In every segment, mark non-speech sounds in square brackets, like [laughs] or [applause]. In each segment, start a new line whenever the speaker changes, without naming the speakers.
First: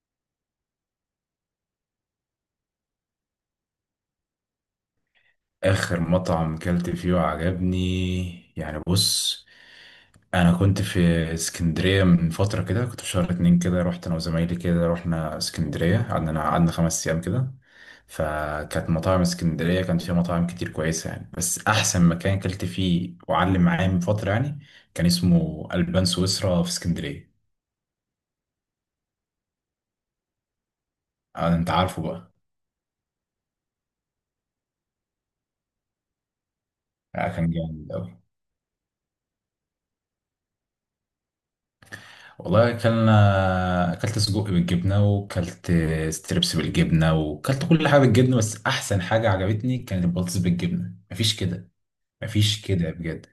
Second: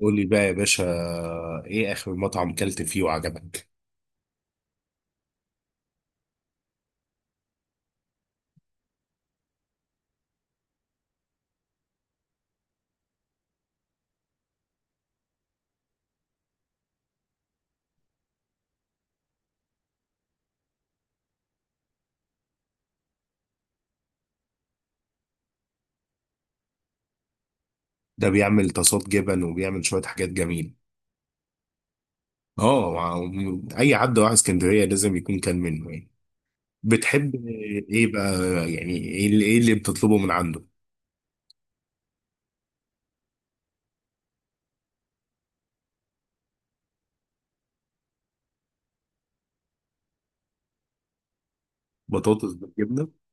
قولي بقى يا باشا، ايه اخر مطعم كلت فيه وعجبك؟
آخر مطعم كلت فيه وعجبني يعني بص. أنا كنت في اسكندرية من فترة كده، كنت في شهر اتنين كده. رحت أنا وزمايلي كده، رحنا اسكندرية قعدنا قعدنا 5 أيام كده. فكانت مطاعم اسكندرية كان فيها مطاعم كتير كويسة يعني، بس أحسن مكان كلت فيه وعلم معايا من فترة يعني كان اسمه ألبان سويسرا في اسكندرية.
ده بيعمل طاسات جبن وبيعمل شوية حاجات جميلة.
آه، أنت عارفه بقى.
اه، اي حد راح اسكندرية لازم يكون كان منه يعني.
آه،
بتحب
كان جامد
ايه
أوي.
بقى؟ يعني إيه اللي بتطلبه من عنده؟
والله اكلنا، اكلت سجق بالجبنه، وكلت ستريبس بالجبنه، وكلت كل حاجه بالجبنه، بس احسن حاجه عجبتني كانت البطاطس بالجبنه. مفيش كده،
بطاطس
مفيش كده
بالجبنة؟
بجد.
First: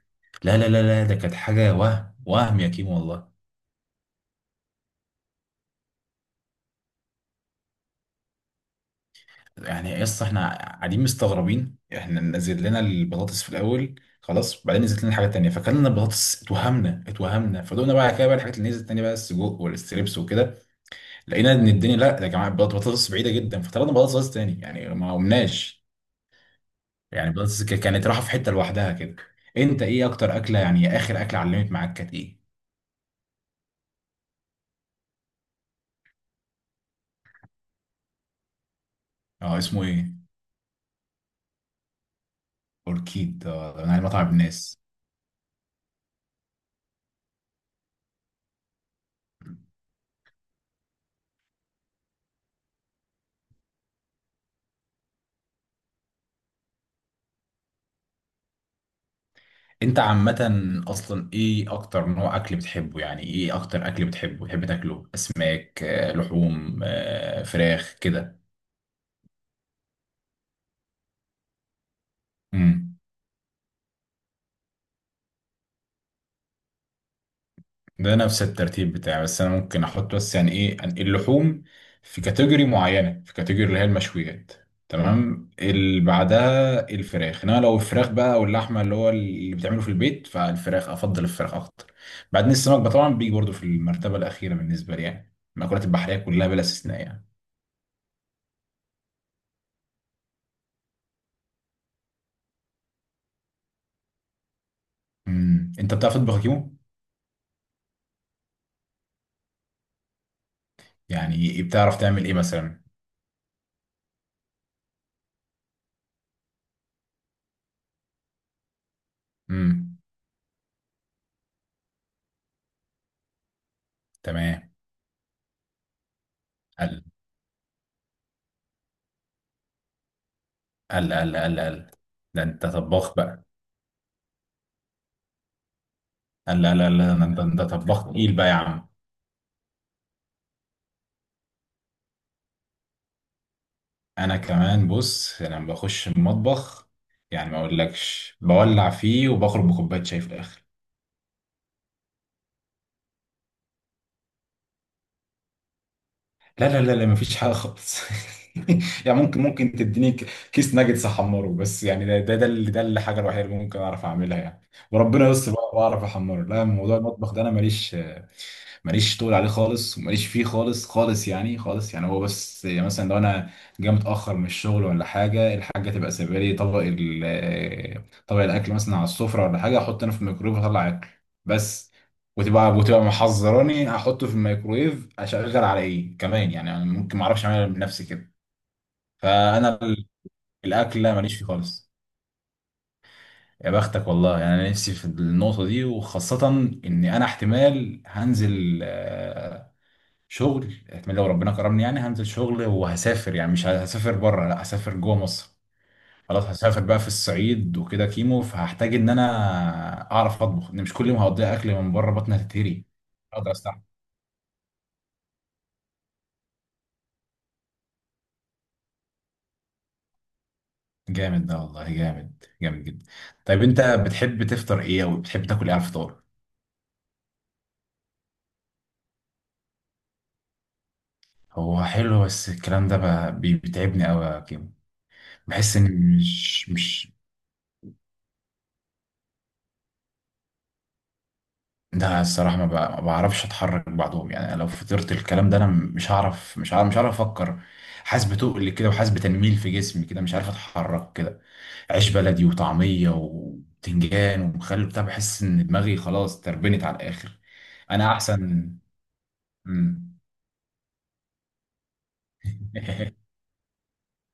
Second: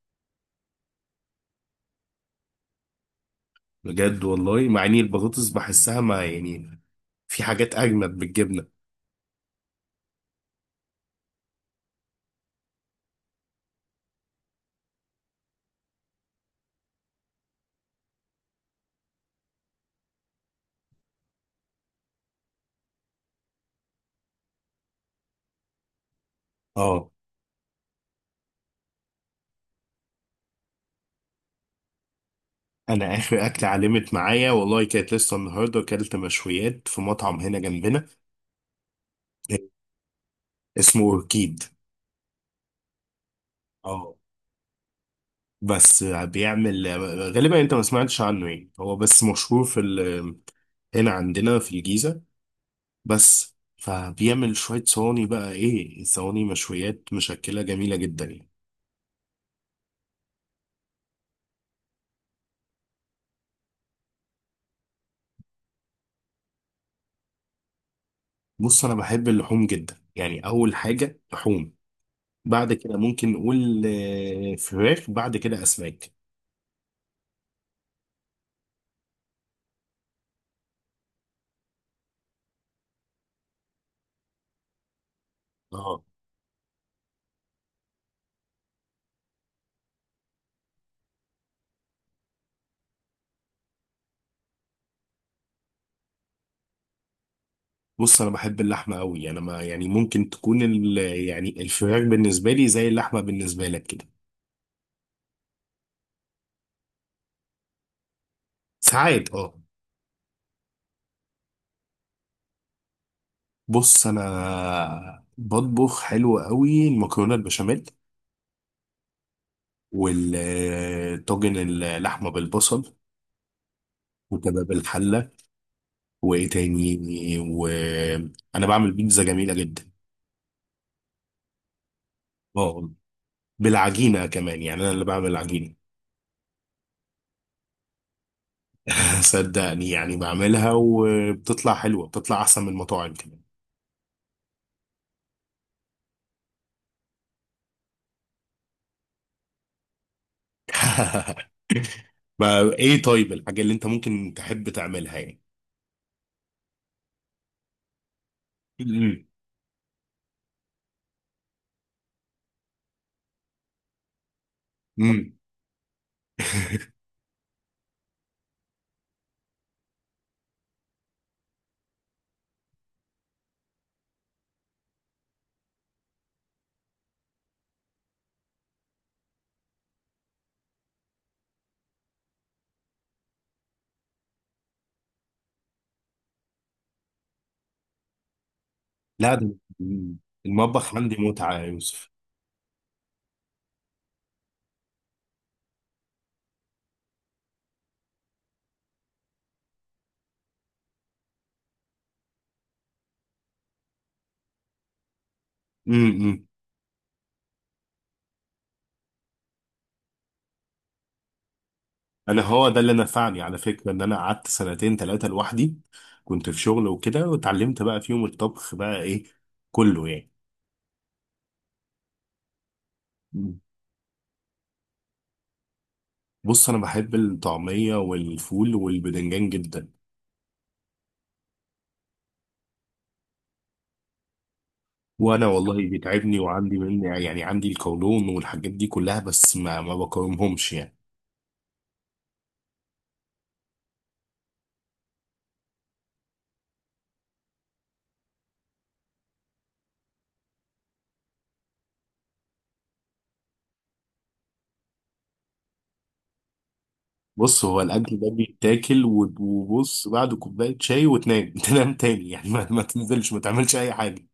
لا لا لا لا، ده كانت حاجه وهم وهم يا كيمو والله.
بجد والله، مع اني البطاطس بحسها ما يعني، في حاجات اجمد بالجبنة.
يعني اصلا احنا قاعدين مستغربين، احنا نزل لنا البطاطس في الاول خلاص، بعدين نزلت لنا حاجه تانية فكلنا البطاطس، اتوهمنا اتوهمنا، فدقنا بقى كده بقى الحاجات اللي نزلت تاني بقى السجق والستريبس وكده، لقينا ان الدنيا لا يا جماعه البطاطس بعيده جدا، فطلبنا بطاطس تاني يعني ما قمناش.
اه،
يعني بس كانت راحة في حتة لوحدها كده. انت ايه اكتر اكلة يعني اخر اكلة علمت معاك كانت ايه؟
انا اخر اكلة علمت معايا والله كانت لسه النهارده، اكلت مشويات في مطعم هنا جنبنا
اه اسمه ايه؟
اسمه اوركيد.
اوركيد، اه ده من
اه،
مطعم الناس.
بس بيعمل غالبا انت ما سمعتش عنه، يعني هو بس مشهور هنا عندنا في الجيزة. بس فبيعمل شوية صواني، بقى ايه، صواني مشويات مشكلة جميلة جدا يعني.
انت عامة اصلا ايه اكتر نوع اكل بتحبه، يعني ايه اكتر اكل بتحبه بتحب تاكله؟ اسماك، لحوم، فراخ كده؟
بص، انا بحب اللحوم جدا، يعني اول حاجة لحوم، بعد كده
امم،
ممكن نقول فراخ، بعد كده اسماك.
ده نفس الترتيب بتاعي، بس انا ممكن احط بس يعني ايه اللحوم في كاتيجوري معينه، في كاتيجوري اللي هي المشويات. تمام، اللي
اه.
بعدها الفراخ، انما لو الفراخ بقى او اللحمه اللي هو اللي بتعمله في البيت فالفراخ افضل، الفراخ اكتر. بعدين السمك بقى طبعا بيجي برضه في المرتبه الاخيره بالنسبه لي، يعني المأكولات البحريه كلها بلا استثناء يعني.
بص، انا بحب اللحمة قوي، انا ما يعني، ممكن تكون يعني الفراخ بالنسبة لي زي اللحمة بالنسبة لك كده.
امم، انت بتعرف تطبخ يا كيمو؟
ساعات اه.
يعني بتعرف تعمل ايه مثلا؟
بص، انا بطبخ حلو قوي، المكرونه البشاميل
امم.
والطاجن، اللحمه بالبصل،
تمام.
وكباب الحله، وايه تاني،
قال
وانا بعمل بيتزا جميله جدا.
قال قال قال قال، ده انت
اه،
طباخ بقى.
بالعجينه كمان، يعني انا اللي بعمل العجينه.
قال، لا لا لا، ده طباخ تقيل بقى يا عم.
[laughs] صدقني يعني، بعملها وبتطلع حلوه، بتطلع احسن من المطاعم كمان.
انا كمان بص لما بخش المطبخ يعني ما اقولكش بولع فيه وبخرج بكوبايه شاي في الاخر.
[laughs] ما ايه، طيب الحاجه اللي انت ممكن تحب تعملها يعني؟
لا لا لا لا، مفيش حاجه خالص. [laughs] يعني
امم،
ممكن تديني كيس ناجتس احمره بس. يعني ده الحاجه الوحيده اللي ممكن اعرف اعملها يعني، وربنا
أمم.
يستر بقى واعرف احمره. لا موضوع
[laughs]
المطبخ ده انا ماليش، ماليش طول عليه خالص، وماليش فيه خالص خالص يعني خالص. يعني هو بس يعني مثلا لو انا جاي متاخر من الشغل ولا حاجه، الحاجه تبقى سايبه لي طبق طبق الاكل مثلا على السفره ولا حاجه، احط انا في الميكرويف واطلع اكل بس. وتبقى محذراني هحطه في الميكرويف اشغل على ايه كمان. يعني انا ممكن ما اعرفش اعملها بنفسي كده.
لا، ده
فانا ال-
المطبخ
الاكل لا
عندي
ماليش فيه
متعه يا
خالص.
يوسف.
يا بختك والله، يعني انا نفسي في النقطه دي، وخاصه ان انا احتمال هنزل شغل، احتمال لو ربنا كرمني يعني هنزل شغل وهسافر، يعني مش هسافر بره لا، هسافر جوه مصر. خلاص
امم
هسافر بقى في الصعيد وكده كيمو، فهحتاج ان انا اعرف اطبخ، ان مش كل يوم هقضيها اكل من بره، بطني
انا هو ده
هتتهري،
اللي نفعني
اقدر
على
استحمل.
فكره، ان انا قعدت سنتين ثلاثه لوحدي، كنت في شغل وكده، واتعلمت بقى فيهم الطبخ بقى ايه كله يعني.
جامد ده والله، جامد جامد جدا.
مم.
طيب انت بتحب تفطر ايه او بتحب تاكل ايه على الفطار؟
بص، انا بحب الطعميه والفول والبدنجان جدا.
هو حلو بس الكلام ده بيتعبني قوي يا كيمو.
وانا والله
بحس اني
بيتعبني،
مش
وعندي من
مش
يعني عندي القولون والحاجات دي كلها، بس ما بقاومهمش يعني.
ده الصراحه ما بعرفش اتحرك بعدهم، يعني لو فطرت الكلام ده انا مش هعرف مش هعرف مش هعرف افكر، حاسس بتقل كده وحاسس بتنميل في جسمي كده مش عارف اتحرك كده. عيش بلدي وطعميه وبتنجان ومخلل بتاع، بحس ان دماغي خلاص تربنت على الاخر.
بص، هو
انا
الاكل ده
احسن.
بيتاكل و- وبص،
مم.
بعد كوبايه شاي وتنام. [laughs] تنام تاني يعني، ما
[laughs]
تنزلش، ما تعملش اي حاجه.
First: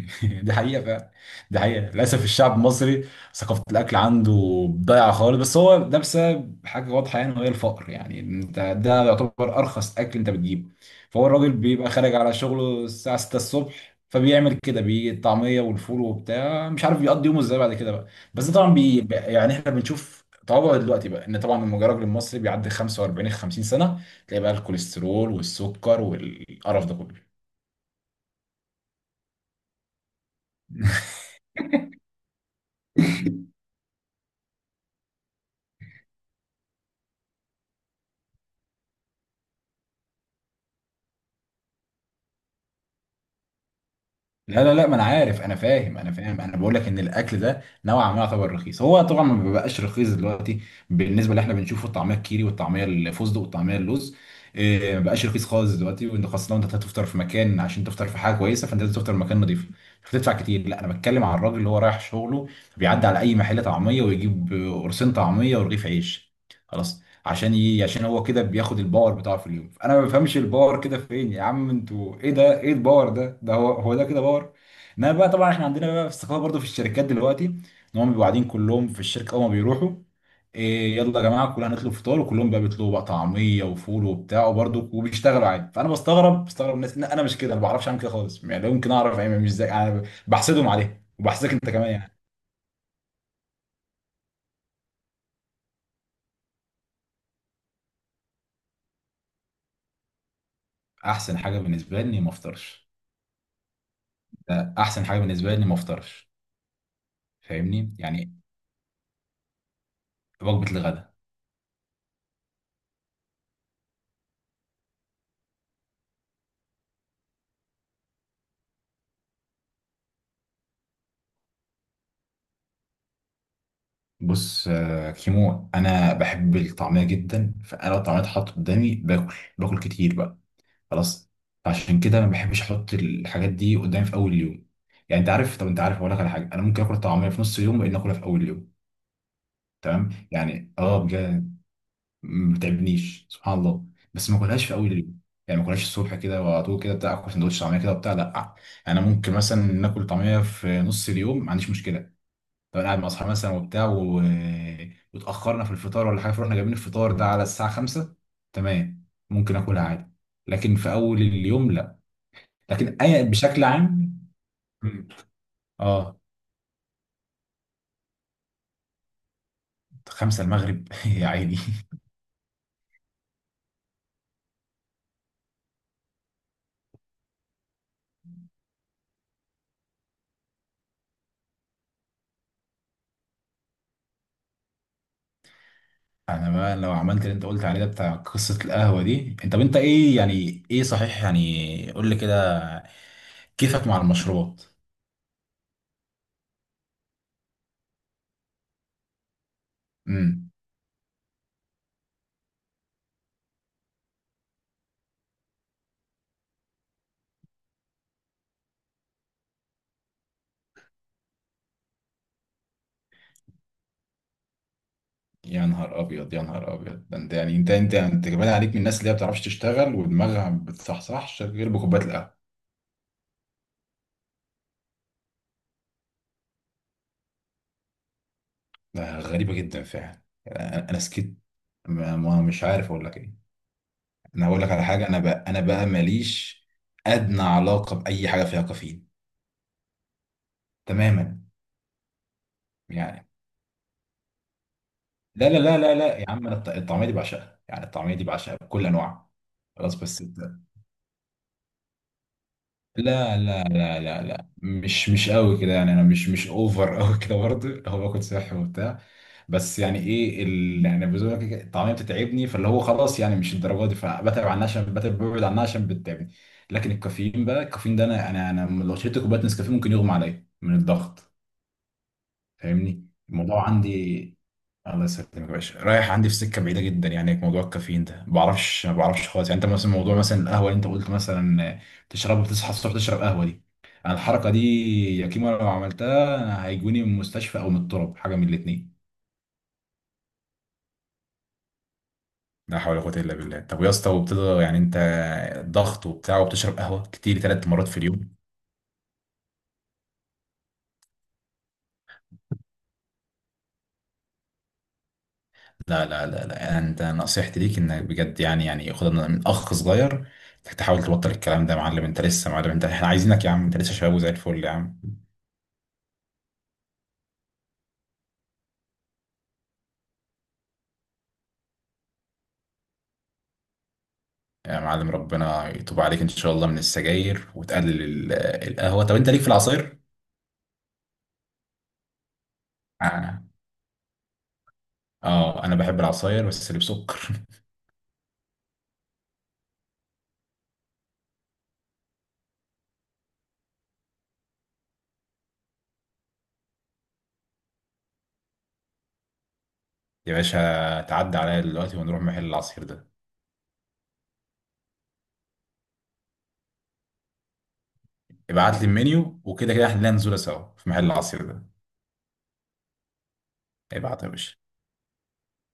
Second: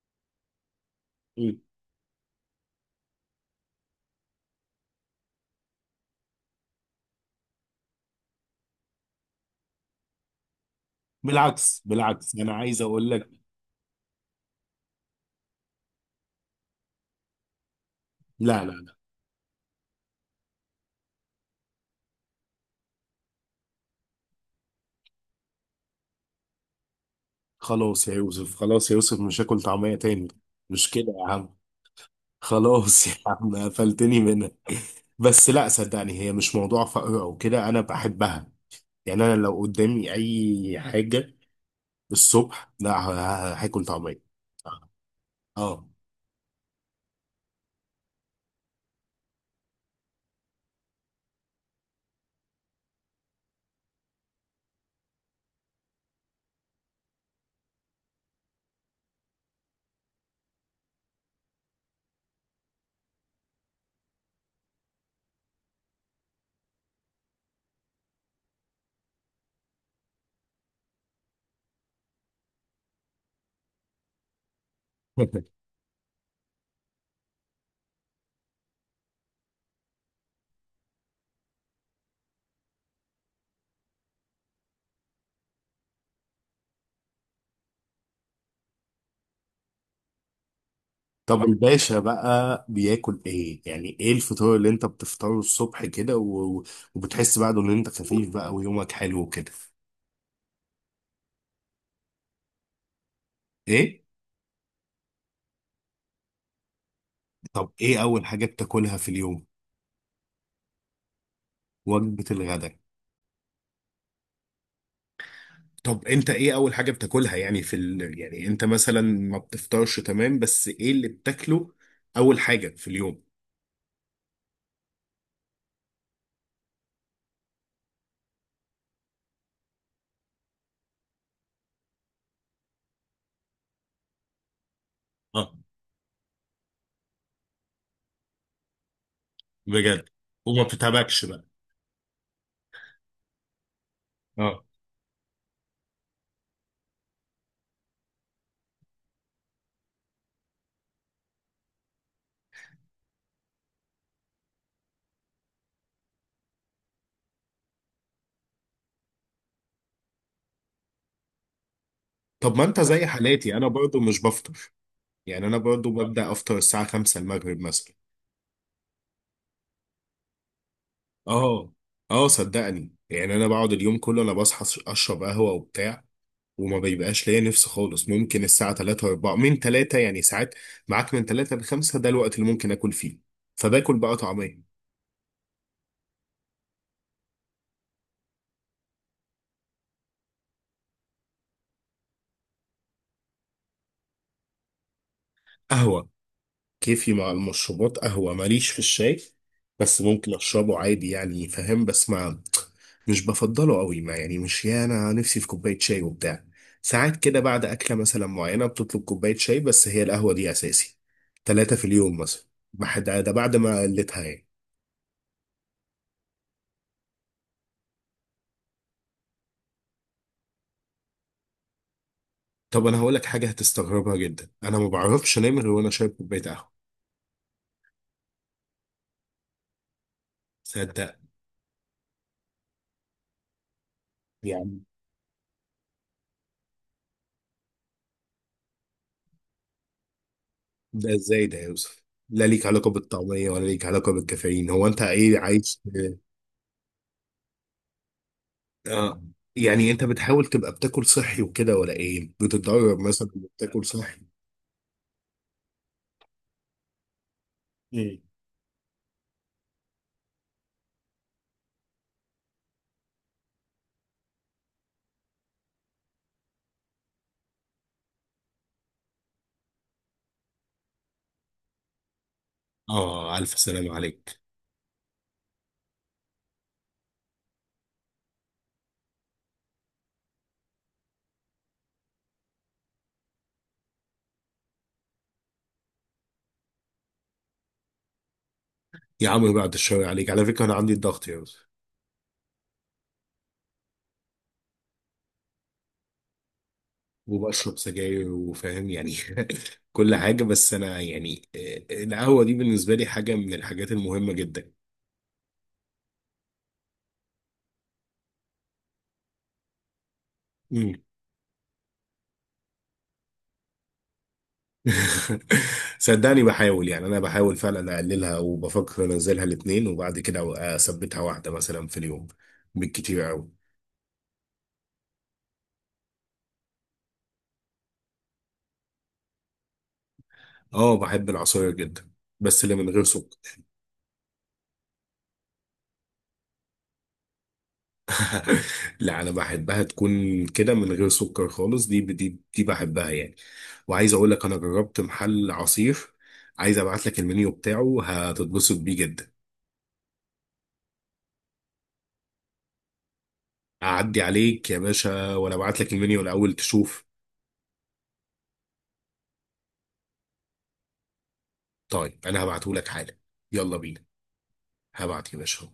[laughs] دي حقيقة فعلا. دي
مم.
حقيقة للأسف الشعب المصري ثقافة الأكل عنده ضايعة خالص، بس هو ده بسبب حاجة واضحة يعني وهي الفقر، يعني أنت ده يعتبر أرخص أكل أنت بتجيبه. فهو الراجل
بالعكس،
بيبقى خارج على
بالعكس، انا عايز
شغله
اقول
الساعة
لك.
6 الصبح، فبيعمل كده بيجي الطعمية والفول وبتاع، مش عارف بيقضي يومه إزاي بعد كده بقى. بس
لا،
طبعا
لا.
يعني إحنا بنشوف طبعا دلوقتي بقى ان طبعا لما الراجل المصري بيعدي 45 50 سنة تلاقي بقى الكوليسترول والسكر والقرف ده كله.
خلاص يا يوسف، خلاص يا يوسف، مش هاكل طعمية تاني. مش كده يا عم. خلاص. [laughs] يا عم
[laughs]
قفلتني منها. بس لا، صدقني، هي مش موضوع فقر او كده، انا بحبها. يعني انا لو قدامي اي حاجة الصبح، لا، هاكل طعمية.
لا لا لا، ما انا عارف، انا
اه.
فاهم، انا فاهم، انا بقول لك ان الاكل ده نوعا ما يعتبر رخيص، هو طبعا ما بيبقاش رخيص دلوقتي بالنسبه اللي احنا بنشوفه، الطعميه الكيري والطعميه الفستق والطعميه اللوز إيه، ما بقاش رخيص خالص دلوقتي. وانت خاصه لو انت هتفطر في مكان، عشان تفطر في حاجه كويسه فانت لازم تفطر في مكان نظيف، مش هتدفع كتير. لا انا بتكلم على الراجل اللي هو رايح شغله بيعدي على اي محل طعميه ويجيب قرصين طعميه ورغيف عيش خلاص. عشان ايه؟ عشان هو كده بياخد الباور بتاعه في اليوم. انا ما بفهمش الباور كده فين يا عم، انتوا ايه ده ايه الباور ده، ده هو ده كده باور. انما بقى طبعا
[laughs]
احنا عندنا بقى في الثقافه برضو في الشركات دلوقتي، ان هم بيبقوا قاعدين كلهم في الشركه اول ما بيروحوا إيه، يلا يا جماعه كلنا هنطلب فطار، وكلهم بقى بيطلبوا بقى طعميه وفول وبتاع، وبرضو وبيشتغلوا عادي. فانا بستغرب، بستغرب الناس، لا انا مش كده انا ما بعرفش اعمل كده خالص يعني، لو يمكن اعرف يعني مش زي، انا بحسدهم عليه
طب
وبحسدك انت كمان
الباشا
يعني.
بقى بياكل ايه؟ يعني ايه الفطار اللي انت بتفطره الصبح كده و... وبتحس بعده ان انت خفيف بقى ويومك حلو كده؟
احسن حاجه بالنسبه لي اني ما افطرش.
ايه.
ده احسن حاجه بالنسبه لي اني ما افطرش،
طب
فاهمني
ايه اول
يعني.
حاجة بتاكلها في اليوم؟
وجبة الغداء.
وجبة الغداء؟ طب انت ايه اول حاجة بتاكلها يعني يعني انت مثلا ما بتفطرش تمام، بس ايه اللي بتاكله اول حاجة في اليوم؟
بص كيمو انا بحب الطعمية جدا، فانا لو الطعمية اتحط قدامي باكل باكل كتير بقى خلاص. عشان كده ما بحبش احط الحاجات دي قدامي في اول اليوم. يعني انت
اه،
عارف، طب انت عارف اقول لك على حاجة، انا ممكن اكل الطعمية في نص اليوم وان اكلها في اول اليوم.
بجد؟
تمام
وما
يعني اه
بتتعبكش بقى؟
بجد. ما بتعبنيش سبحان الله، بس ما
اه.
اكلهاش في اول اليوم. يعني ما اكلهاش الصبح كده وعلى طول كده بتاع، اكل سندوتش طعمية كده وبتاع لا. انا ممكن مثلا ناكل طعمية في نص اليوم ما عنديش مشكلة، لو انا قاعد مع اصحابي مثلا وبتاع و... واتاخرنا في الفطار ولا حاجه، فرحنا جايبين الفطار ده على الساعه 5. تمام ممكن اكلها عادي، لكن في اول اليوم لا.
طب ما انت
لكن
زي
اي
حالاتي،
بشكل
انا برضو
عام.
مش بفطر.
مم.
يعني انا برضو
اه
ببدأ افطر الساعة 5 المغرب مثلا.
5 المغرب [laughs] يا عيني.
اه، اه، صدقني يعني، انا بقعد اليوم كله، انا بصحى اشرب قهوة وبتاع، وما بيبقاش ليا نفس خالص، ممكن الساعة 3 و4، من 3 يعني ساعات، معاك من 3 ل 5 ده الوقت اللي ممكن اكل فيه. فباكل بقى طعمية.
انا بقى لو عملت اللي انت قلت عليه ده بتاع قصة القهوة دي، انت طب انت ايه، يعني ايه صحيح يعني، قول لي كده كيفك مع المشروبات.
قهوة. كيفي مع المشروبات قهوة، ماليش في الشاي، بس ممكن أشربه عادي يعني، فاهم، بس ما، مش بفضله قوي، ما يعني، مش يا أنا نفسي في كوباية شاي وبتاع. ساعات كده بعد أكلة مثلا معينة بتطلب كوباية شاي، بس هي القهوة دي أساسي، ثلاثة في اليوم مثلا. ده بعد ما قلتها يعني.
يا نهار ابيض، يا نهار ابيض، ده انت يعني انت يعني انت كمان عليك من الناس اللي هي ما بتعرفش تشتغل، ودماغها ما بتصحصحش غير بكوبايه القهوه.
طب أنا هقولك حاجة هتستغربها جدا، أنا ما بعرفش أنام غير وأنا شارب كوباية قهوة.
ده غريبه جدا فعلا يعني. انا
صدق.
سكت، مش عارف اقول لك ايه. انا هقول لك
يعني
على حاجه، انا بقى ماليش ادنى علاقه باي حاجه فيها كافيين،
ده
تماما.
إزاي ده يا يوسف؟ لا ليك علاقة
يعني
بالطعمية ولا ليك علاقة بالكافيين، هو أنت إيه
لا لا لا
عايش؟
لا لا يا عم، انا الطعميه دي بعشقها، يعني الطعميه دي بعشقها بكل
اه.
انواعها.
يعني
خلاص
انت
بس
بتحاول تبقى بتاكل صحي وكده ولا ايه؟ بتتدرب مثلا،
لا لا
بتاكل
لا
صحي؟
لا لا، مش قوي كده، يعني انا مش مش اوفر [laughs] قوي كده برضه، هو
مم.
باكل صحي وبتاع بس. يعني ايه اللي يعني بزوجك الطعميه بتتعبني، فاللي هو خلاص يعني مش الدرجه دي، فبتعب عنها عشان بتعب، ببعد عنها عشان بتتعبني. لكن الكافيين بقى الكافيين ده، انا لو شربت كوبايه نسكافيه ممكن يغمى عليا من الضغط، فاهمني
اه، الف
الموضوع
سلام
عندي.
عليك.
الله يسلمك يا باشا، رايح عندي في سكه بعيده جدا يعني، موضوع الكافيين ده ما بعرفش خالص. يعني انت مثلا موضوع مثلا القهوه اللي انت قلت مثلا تشرب وتصحى الصبح تشرب قهوه دي، انا الحركه دي يا كيمو لو عملتها أنا هيجوني من المستشفى او من الطرب، حاجه من الاثنين.
يا عم بعد الشر عليك، على فكره انا عندي الضغط يا أستاذ.
لا حول ولا قوه الا بالله. طب يا اسطى، وبتقدر يعني انت ضغط وبتاع وبتشرب قهوه كتير ثلاث
وبشرب
مرات في اليوم؟
سجاير وفاهم يعني. [laughs] كل حاجه، بس انا يعني القهوه دي بالنسبه لي حاجه من الحاجات المهمه جدا.
لا لا لا لا، يعني انت نصيحتي ليك انك بجد يعني، يعني خدها من اخ صغير، انك
مم.
تحاول تبطل الكلام ده يا معلم، انت لسه يا معلم، انت احنا عايزينك يا عم انت لسه شباب وزي الفل يا عم.
[laughs] صدقني بحاول، يعني انا بحاول فعلا اقللها، وبفكر انزلها الاتنين، وبعد كده اثبتها واحده مثلا في اليوم بالكتير قوي.
يا معلم ربنا يتوب عليك ان شاء الله من السجاير، وتقلل القهوه. طب انت ليك في العصاير؟
اه، بحب العصاير جدا، بس اللي من غير سكر.
اه. انا بحب العصاير بس اللي بسكر.
[laughs] لا، انا بحبها تكون كده من غير سكر خالص، دي بحبها يعني. وعايز اقول لك، انا جربت محل عصير، عايز ابعت لك المنيو بتاعه هتتبسط بيه جدا.
[laughs] يا باشا تعدي عليا دلوقتي ونروح محل العصير ده.
اعدي عليك يا باشا، ولا ابعت لك المنيو الاول تشوف؟
ابعت لي المنيو وكده كده احنا لنا نزوله سوا في محل العصير ده.
طيب انا هبعته لك حالا. يلا بينا.
ابعت يا باشا.
هبعت يا باشا.